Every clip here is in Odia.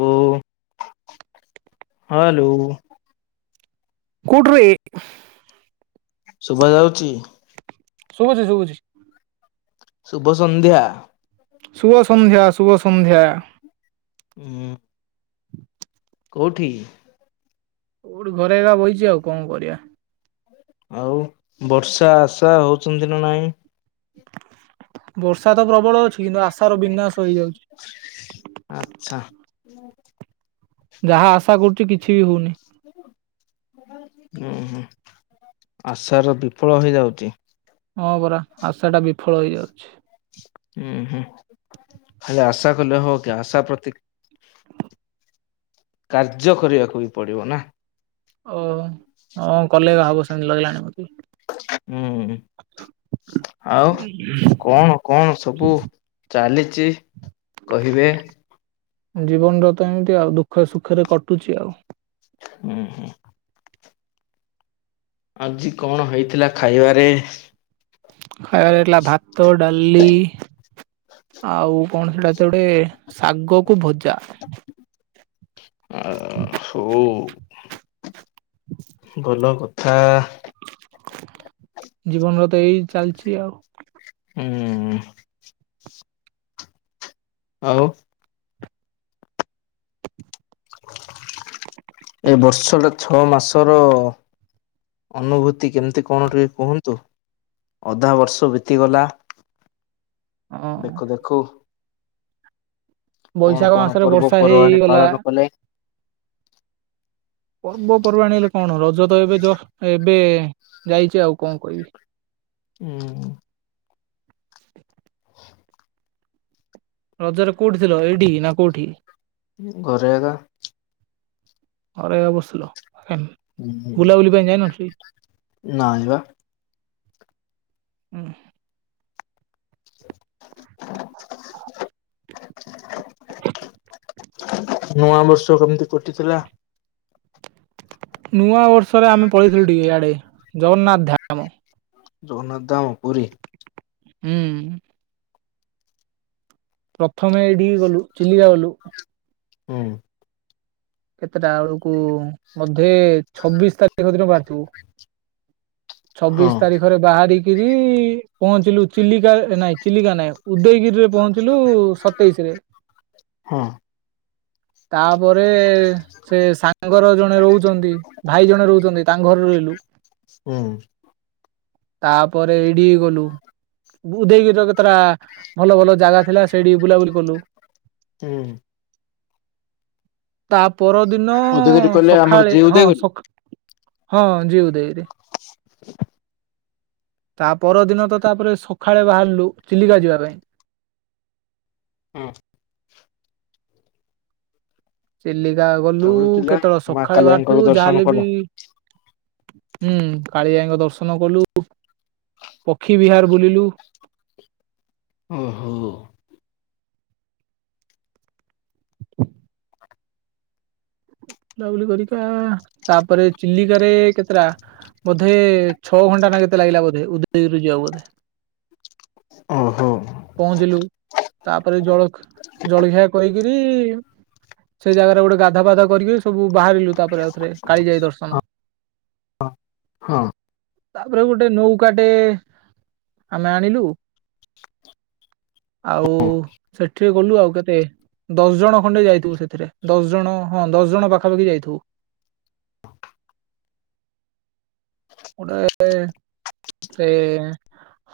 ହ ହଲୋ କୁଡି ଶୁଭ ଯାଉଛି ଶୁଭୁଛି ଶୁଭୁଛି ଶୁଭ ସନ୍ଧ୍ୟା। ଶୁଭସନ୍ଧ୍ୟା ଶୁଭ ସନ୍ଧ୍ୟା। ହୁଁ। କେଉଠି? କୋଉଠି ଘରେ ଏଗା ବହିଛି ଆଉ କଣ କରିବା। ଆଉ ବର୍ଷା ଆଶା ହଉଛନ୍ତି ନା ନାଇଁ? ବର୍ଷା। ପ୍ରବଳ ଅଛି କିନ୍ତୁ ଆଶାର ବିନାଶ ହେଇଯାଉଛି। ଆଚ୍ଛା ଯାହା ଆଶା କରୁଛି କିଛି ବି ହଉନି। ହୁଁ ହୁଁ। ଆଶାର ବିଫଳ ହେଇଯାଉଚି। ହଁ ପରା ଆଶା ଟା ବିଫଳ ହେଇଯାଉଛି। ହୁଁ ହୁଁ ଖାଲି ଆଶା କଲେ ହଉ କି ଆଶା ପ୍ରତି କାର୍ଯ୍ୟ କରିବାକୁ ବି ପଡିବ ନା। ଓହ ହଁ କଲେ ହବ ସେମିତି ଲଗିଲାଣି ମତେ। ହୁଁ। ଆଉ କଣ କଣ ସବୁ ଚାଲିଛି କହିବେ? ଜୀବନର ତ ଏମିତି ଆଉ ଦୁଃଖ ସୁଖରେ କଟୁଛି ଆଉ। ହୁଁ ହୁଁ। ଆଜି କଣ ହେଇଥିଲା ଖାଇବାରେ? ଖାଇବାରେ ହେଇଥିଲା ଭାତ, ଡାଲି ଆଉ କଣ ସେଟା ତ ଗୋଟେ ଶାଗକୁ, ଭଜା। ଆ ହଉ। ଥା। ଜୀବନର ତ ଏଇ ଚାଲିଛି ଆଉ। ହୁଁ। ଆଉ। ଏ ବର୍ଷଟା ଛଅ ମାସର। ଅନୁଭୂତି କେମିତି କଣ ଟିକେ କୁହନ୍ତୁ? ଅଧା ବର୍ଷ ବିତିଗଲା ହଁ। ଦେଖୁ ଦେଖୁ। କଣ ବୈଶାଖ କଣ ମାସରେ ପର୍ବ ବର୍ଷା ପର୍ବାଣି ହେଇଗଲା ପାଳନ କଲେ? ପର୍ବ ପର୍ବାଣୀ ରେ କଣ। ରଜ ତ ଏବେ ଜଷ୍ଟ ଏବେ ଯାଇଛି ଆଉ କଣ କହିବି। ହୁଁ। ରଜରେ କୋଉଠି ଥିଲ ଏଇଠି ନା କୋଉଠି? ଘରେ ଏଗା। ଘରେ ଏକା ବସିଲ। ହେମ୍ ହୁଁ ବୁଲାବୁଲି ପାଇଁ ଯାଇନ କି? ନାଇଁ ବା ହୁଁ। ନୂଆ ବର୍ଷ କେମିତି କଟିଥିଲା? ନୂଆ ବର୍ଷରେ ଆମେ ପଳେଇଥିଲୁ ଟିକେ ଇଆଡେ ଜଗନ୍ନାଥ ଧାମ। ଜଗନ୍ନାଥ ଧାମ ପୁରୀ? ହୁଁ। ପ୍ରଥମେ ଏଇଠିକି ଗଲୁ ଚିଲିକା ଗଲୁ। ହୁଁ। କେତେଟା ଏଲେକୁ ବୋଧେ ଛବିଶ ତାରିଖ ଦିନ ବାହାରିଥିବୁ। ହଁ ଛବିଶ ତାରିଖରେ ବାହାରି କିରି ପହଞ୍ଚିଲୁ ଚିଲିକା ନାଇଁ ଚିଲିକା ନାଇଁ ଉଦୟଗିରିରେ ପହଞ୍ଚିଲୁ ସତେଇଶରେ ହଁ ତାପରେ ସେ ସାଙ୍ଗର ଜଣେ ରହୁଛନ୍ତି ଭାଇ ଜଣେ ରହୁଛନ୍ତି ତାଙ୍କ ଘରେ ରହିଲୁ। ହୁଁ। ତାପରେ ଏଇଡି ଗଲୁ। ଉଦୟଗିରିର କେତେଟା ଭଲ ଭଲ ଜାଗା ଥିଲା ସେଇଠି ବୁଲାବୁଲି କଲୁ। ହୁଁ। ତା ପରଦିନ ଉଦୟଗିରି କହିଲେ ଆମର ସକାଳେ ଯେ ହଁ ଉଦୟଗିରି ସକ୍ ହଁ ଜି ଉଦୟଗିରି। [unintelligible] ତା ପରଦିନ ତ ତାପରେ ସକାଳେ ବାହାରିଲୁ ଚିଲିକା ଯିବା ପାଇଁ। ହୁଁ। ଚିଲିକା ଗଲୁ ତାପରେ ଥିଲା କେତେବେଳେ ମା ସଖାଳେ କାଳିଆଙ୍କର ବାହାରିଥିବୁ ଦର୍ଶନ ଯାହାହେଲେ କଲ ବି ହୁଁ, କାଳିଜାଇଙ୍କ ଦର୍ଶନ କଲୁ। ପକ୍ଷୀ ବିହାର ବୁଲିଲୁ। ଓହୋଃ। ବୁଲାବୁଲି କରିକା ତାପରେ ଚିଲିକାରେ କେତେଟା ବୋଧେ ଛଅ ଘଣ୍ଟା ନା କେତେ ଲାଗିଲା ବୋଧେ ଉଦଯଗିରିରୁ ଯିବାକୁ ବୋଧେ। ଓହୋଃ। ପହଞ୍ଚିଲୁ, ତାପରେ ଜଳଖ୍ ଜଳଖିଆ କହିକିରି ସେଇ ଜାଗାରେ ଗୋଟେ ଗାଧାପାଧା କରିକି ସବୁ ବାହାରିଲୁ ତାପରେ ଆଉଥରେ କାଳିଜାଇ ଦର୍ଶନ। ହଁ ହଁ। ତାପରେ ଗୋଟେ ନୌକାଟେ ଆମେ ଆଣିଲୁ। [unintelligible] ଆଉ ସେଠି ଗଲୁ ଆଉ କେତେ ଦଶ ଜଣ ଖଣ୍ଡେ ଯାଇଥିବୁ ସେଥିରେ ଦଶ ଜଣ ହଁ ଦଶ ଜଣ ପାଖାପାଖି ଯାଇଥିବୁ। [unintelligible] ଗୋଟେ ଏ-ଏ ସେ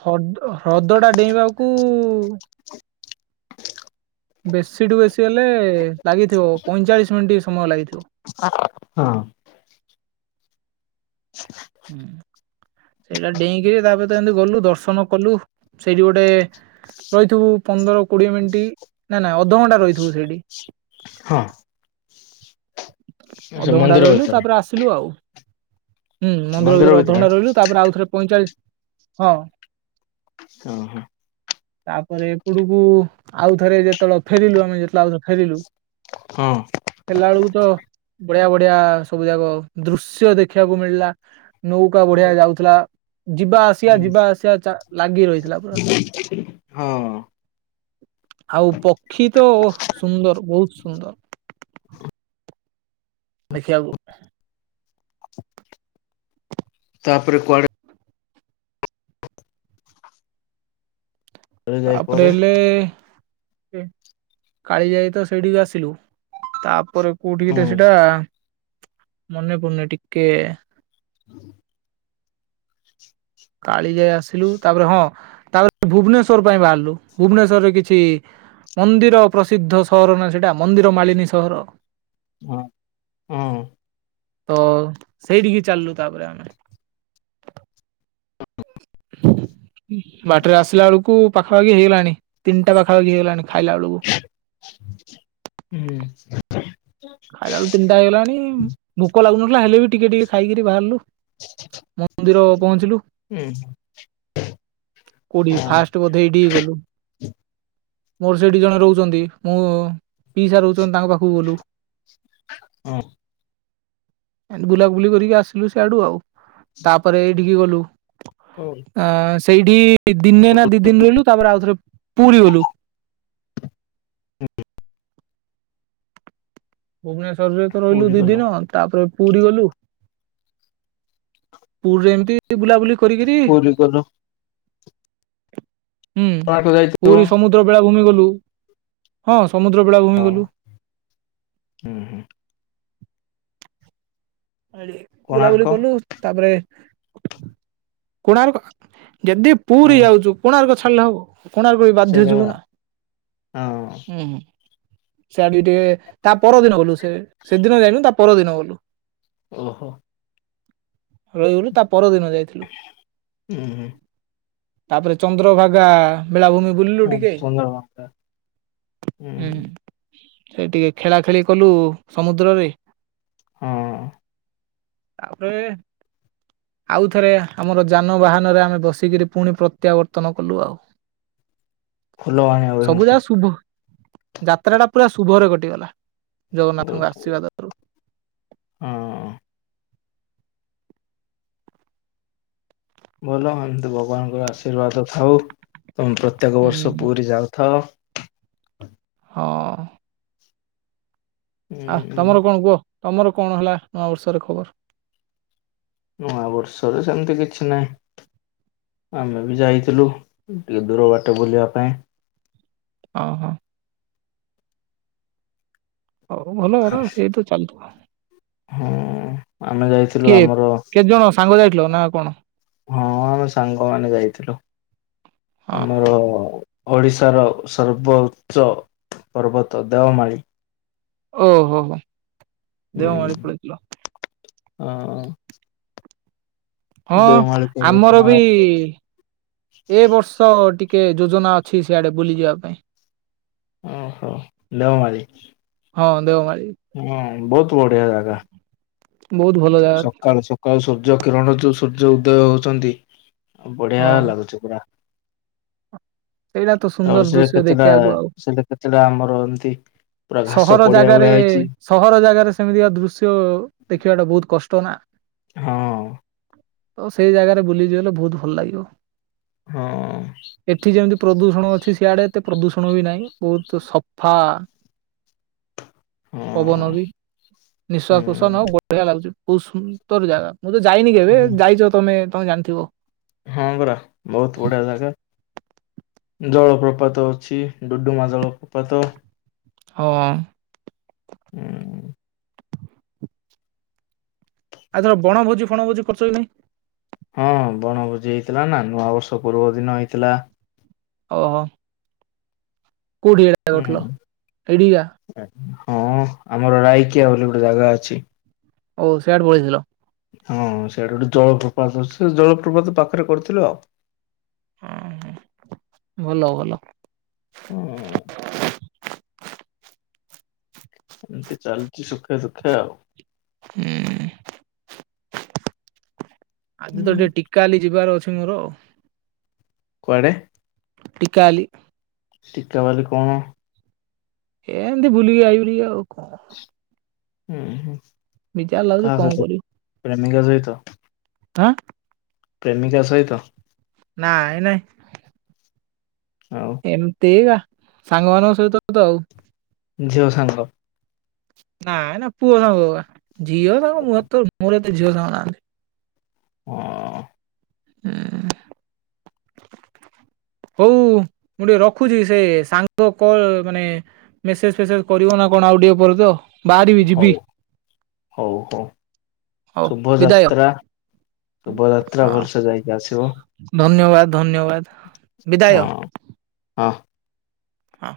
ହଡ ହ୍ରଦଟା ଡେଇଁବାକୁ ବେଶୀଠୁ ବେଶୀ ହେଲେ ଲାଗିଥିବ ପଇଁଚାଳିଶ ମିନିଟ୍ ସମୟ ଲାଗିଥିବ। ହଁ। ହୁଁ। ସେଇଟା ଡେଇଁକିରି ତାପରେ ତ ଏମିତି ଗଲୁ ଦର୍ଶନ କଲୁ। ସେଇଠି ଗୋଟେ ରହିଥିବୁ ପନ୍ଦର କୋଡିଏ ମିନିଟ୍ ନା-ନା ଅଧଘଣ୍ଟା ରହିଥିବୁ ସେଇଠି। ହଁ। ସେ ଅଧଘଣ୍ଟା ମନ୍ଦିର ରହିଲୁ ଭିତରେ ତାପରେ ଆସିଲୁ ଆଉ। ହୁଁ, ମନ୍ଦିର ଭିତରେ ଅଧଘଣ୍ଟା ରହିଲୁ ତାପରେ ଆଉଥରେ ପଇଁଚାଳିଶ ହଁ ଓହୋଃ। ତାପରେ ଏପଟକୁ ଆଉଥରେ ଯେତେବେଳେ ଫେରିଲୁ ଆମେ ଯେତେବେଳେ ଆଉଥରେ ଫେରିଲୁ ହଁ। ହେଲା ବେଳକୁ ତ ବଢିଆ ବଢିଆ ସବୁ ଯାକ ଦୃଶ୍ୟ ଦେଖିବାକୁ ମିଳିଲା। ନୌକା ବଢିଆ ହୁଁ ଯାଉଥିଲା। ଯିବା ଆସିବା ଯିବା ଆସିବା ଚା ଲାଗି ରହିଥିଲା ପୁରା। ହଁ। ଆଉ ପକ୍ଷୀ ତ ଓହୋଃ ସୁନ୍ଦର, ବହୁତ ସୁନ୍ଦର। ଦେଖିବାକୁ ତାପରେ କୁଆଡେ କୁଆଡେ ଯାଏ ତାପରେ ପରେ ଏଲେ କାଳିଜାଇ ତ ସେଇଠିକି ଆସିଲୁ। ତାପରେ କୋଉଠିକି ହଁ ତ ସେଇଟା ମନେ ପଡୁନି ଟିକେ [unintelligible] କାଳିଜାଇ ଆସିଲୁ। ତାପରେ ହଁ ତାପରେ ଭୁବନେଶ୍ୱର ପାଇଁ ବାହାରିଲୁ। ଭୁବନେଶ୍ୱରରେ କିଛି ମନ୍ଦିର ପ୍ରସିଦ୍ଧ ସହର ନା ସେଟା ମନ୍ଦିର ମାଳିନୀ ସହର। ହଁ। ହଁ ତ ସେଇଠିକି ଚାଲିଲୁ ତାପରେ ଆମେ। [unintelligible] ବାଟରେ ଆସିଲା ବେଳକୁ ପାଖାପାଖି ହେଇଗଲାଣି ତିନିଟା ପାଖାପାଖି ହେଇଗଲାଣି ଖାଇଲା ବେଳକୁ। ହୁଁ। ଖାଇଲା ବଳୁ ତିନିଟା ହେଗଲାଣି। ଭୋକ ଲାଗୁନଥିଲା ହେଲେ ବି ଟିକେ ଟିକେ ଖାଇକିରି ବାହାରିଲୁ। ମନ୍ଦିର ପହଞ୍ଚିଲୁ। ହୁଁ କୋଉଟିକି ହଁ ଫାଷ୍ଟ ବୋଧେ ଏଇଟିକି ଗଲୁ। ମୋର ସେଠି ଜଣେ ରହୁଚନ୍ତି। ମୋ ପିଇସା ରହୁଚନ୍ତି ତାଙ୍କ ପାଖକୁ ଗଲୁ। ହଁ। ଏନ ବୁଲାବୁଲି କରିକି ଆସିଲୁ ସିଆଡୁ ଆଉ। ତାପରେ ଏଇଠିକି ଗଲୁ। ହଉ ଅ, ସେଇଠି ଦିନେ ନା ଦି ଦିନ ରହିଲୁ। ତାପରେ ଆଉଥରେ ପୁରୀ ଗଲୁ। [inaudible] ଭୁବନେଶ୍ଵରରେ ତ ରହିଲୁ ପୁରୀ ଦି ଗଲ ଦିନ। ତାପରେ ପୁରୀ ଗଲୁ। ପୁରରେ ଏମିତି ବୁଲାବୁଲି କ କୋଉଠିକି କହିଲ? ହୁଁ, ଯାଇଥିବ ପୁରୀ ସମୁଦ୍ର ବେଳା ଭୂମି ଗଲୁ। ହଁ ସମୁଦ୍ର ବେଳାଭୂମି ଗଲୁ। ଅଁ, ହଁ। ଏଇଟି ବୁଲାବୁଲି କୋଣାର୍କ କଲୁ। ତାପରେ କୋଣାର୍କ ଯଦି ପୁରୀ ହଁ ଯାଉଚୁ କୋଣାର୍କ ଛାଡ଼ିଲେ ହବ। ଏ କୋଣାର୍କ ବି ବାଧ୍ୟ ସେଇଟା ଯିବୁ ପରା ନା। ହଁ ଉଁ, ହୁଁ, ସିଆଡ ଟିକେ ତା ପର ଦିନ ଗଲୁ ସେ ସେଦିନ ଯାଇନୁ ତା ପର ଦିନ ଗଲୁ। ଓହୋ! ରହିଗଲୁ ତା ପରଦିନ ଯାଇଥିଲୁ। ହୁଁ ହୁଁ ତାପରେ ଚନ୍ଦ୍ରଭାଗା ବେଳାଭୂମି ବୁଲିଲୁ ହଁ ଟିକେ ଚନ୍ଦ୍ରଭାଗା ହୁଁ, ସେ ଟିକେ ଖେଳା ଖେଳି କଲୁ ସମୁଦ୍ରରେ। ହଁ। ତାପରେ ଆଉ ଥରେ ଆମର ଯାନବାହାନ ରେ ଆମେ ବସିକିରି ପୁଣି ପ୍ରତ୍ୟାବର୍ତ୍ତନ କଲୁ ଆଉ। [unintelligible] ଫୁଲବାଣୀ ଗଲୁ ସବୁ ଯାକ [unintelligible] ଶୁଭ ଯାତ୍ରା ଟା ପୁରା ଶୁଭରେ କଟିଗଲା ଜଗନ୍ନାଥଙ୍କ ଆଶୀର୍ବାଦରୁ। ହଁ। ଭଲ ଏମତି ଭଗବାନଙ୍କର ଆଶୀର୍ବାଦ ଥାଉ। ତୋମେ ପ୍ରତ୍ୟେକ ବର୍ଷ ହୁଁ ପୁରୀ ଯାଉଥାଅ। ହଁ। ଆଃ ଉଁ ତୋମର କଣ କୁହ? ତୋମର କଣ ହେଲା ନୂଆ ବର୍ଷରେ ଖବର? ନୂଆବର୍ଷରେ ସେମିତି କିଛି ନାହିଁ। ଆମେ ବି ଯାଇଥିଲୁ ଟିକେ ଦୂର ବାଟେ ବୁଲିବା ପାଇଁ। ଓ ହୋ। ହଉ ଭଲ କଥା ସେଇ ତ ଚାଲୁଥୁବ। ହଁ ଆମେ ଯାଇଥିଲୁ କିଏ ଆମର କେତେ ଜଣ ସାଙ୍ଗ ଯାଇଥିଲ ନା କଣ ହଁ ଆମେ ସାଙ୍ଗମାନେ ଯାଇଥିଲୁ। ହଁ ଆମର ଓଡ଼ିଶାର ସର୍ବ ଉଚ୍ଚ ପର୍ବତ ଦେଓମାଳୀ। ଓ ହୋ ହୋ ଦେଓମାଳୀ ପଳେଇଥିଲ। ହଁ। ହଁ ଆମର ବି ପର୍ବତମାଳା ଏ ବର୍ଷ ଟି କେ ଯୋଜନା ଅଛି ସିଆଡେ ବୁଲିଯିବା ପାଇଁ। ଓହୋ ଦେଓ ମାଳି। ହଁ ଦେଓ ମାଳି। ହଁ ବହୁତୁ ବଢିଆ ଜାଗା। ବହୁତ ଭଲ ଜାଗା ସକାଳୁ ସକାଳୁ ସୂର୍ଯ୍ୟ କିରଣ ଯୋଉ ସୂର୍ଯ୍ୟ ଉଦୟ ହଉଚନ୍ତି। ବଢିଆ ହଁ ଲାଗୁଛି ପୁରା। ସେଇଟା ତ ସୁନ୍ଦର ତାପରେ ସେ ଦୃଶ୍ୟ କେତେଟା ଦେଖିବାକୁ ଆଉ ସେଇଟି କେତେଟା ଆମର ଏମିତି? ପୁରା ଘାସ ସହର ପଡିଆ ଭଳିଆ ଜାଗାରେ ହେଇଛି ସହର ଜାଗାରେ ସେମିତିକା ଦୃଶ୍ୟ ଦେଖିବା ଟା ବହୁତ କଷ୍ ତ ନା। ହଁ। ତ ସେଇ ଜାଗାରେ ବୁଲି ଯିବ ହେଲେ ବହୁତ ଭଲ ଲାଗିବ। ହଁ ଏଠି ଯେମିତି ପ୍ରଦୂଷଣ ଛି ସିଆଡେ ଏତେ ପ୍ରଦୂଷଣ ବି ନାହିଁ ବହୁତ ସଫା। ହଁ ପବନ ବି ନିଃଶ୍ଵାସ ପ୍ରଶ୍ଵାସ ନେବାକୁ ହୁଁ ବଢିଆ ଲାଗୁଚି। ବୋହୁତୁ ସୁନ୍ଦର ଜାଗା ମୁଁ ତ ଯାଇନି କେବେ ଯାଇଛ ତମେ ତମେ ଜାଣିଥିବ। ହଁ ପରା ବହୁତ ବଢ଼ିଆ ଜାଗା। ଜଳପ୍ରପାତ ଅଛି ଡୁଡୁମା ଜଳପ୍ରପାତ। ହଁ। ହୁଁ। ଆଉଏଥର ବଣଭୋଜି ଫଣଭୋଜି କରିଚ କି ନାଇଁ? ହଁ ବଣଭୋଜି ହେଇଥିଲା ନା ନୂଆବର୍ଷ ପୂର୍ବ ଦିନ ହେଇଥିଲା। ଓହୋ। କୋଉଠି ଏଟା ହୁଁ କଥିଲ ଏଇଠିକା? ହଁ ଆମର ରାଇକିଆ ବୋଲି ଗୋଟେ ଜାଗା ଅଛି। ଓ ସିଆଡୁ ହଁ ସେଇଆଡେ ଗୋଟେ ଜଳପ୍ରପାତ ଅଛି ସେ ଜଳପ୍ରପାତ ପାଖରେ କରିଥିଲ। ହଁ ହଁ ଭଲ ଭଲ। ହୁଁ। ଏମିତି ଚାଲିଚି ସୁଖେ ଦୁଃଖେ ଆଉ। ହୁଁ। ଆଜି ତ ଟିକେ ଟିକାଲି ଯିବାର ଅଛି ମୋର। କୁଆଡେ? ଟିକାଆଲି। ଟିକାବାଲି କଣ? ଏମତି ବୁଲି ଆଇବୀ ଟିକେ ଆଉ କଣ? ଉଁ ହୁଁ। ବିଚାର ଲାଗୁଚି କଣ କରିବି। ନାନୀଙ୍କ ସହିତ। ଆଁ ପ୍ରେମିକା ସହିତ? ନାଇଁ ନାଇଁ। ଆଉ ଏମତିକା ସାଙ୍ଗମାନଙ୍କ ସହିତ ତ ଆଉ। ଝିଅ ସାଙ୍ଗ। ନାଇଁ ନା ପୁଅ ସାଙ୍ଗଉରା ଝିଅ ସାଙ୍ଗ ମୁଁ ତ ମୋର ଏତେ ଝିଅ ସାଙ୍ଗ ନାହାନ୍ତି। ହଁ। ହୁଁ। ହଉ ମୁଁ ଟିକେ ରଖୁଚି। ସେ ସାଙ୍ଗ କଲ ମାନେ ମେସେଜ ଫେସେଜ କରିବନା। କଣ ଆଉ ଟିକେ ପରେ ତ? ବାହାରିବି ଯିବି। ହଉ ହଉ ହଉ। ହଉ ଶୁଭ ବିଦାୟ। ଯାତ୍ରା ଶୁଭ ଯାତ୍ରା ହଁ ଭଲସେ ଯାଇକି ଆସିବ। ଧନ୍ୟବାଦ ଧନ୍ୟବାଦ ବିଦାୟ। ହଁ ହଁ। ହଁ।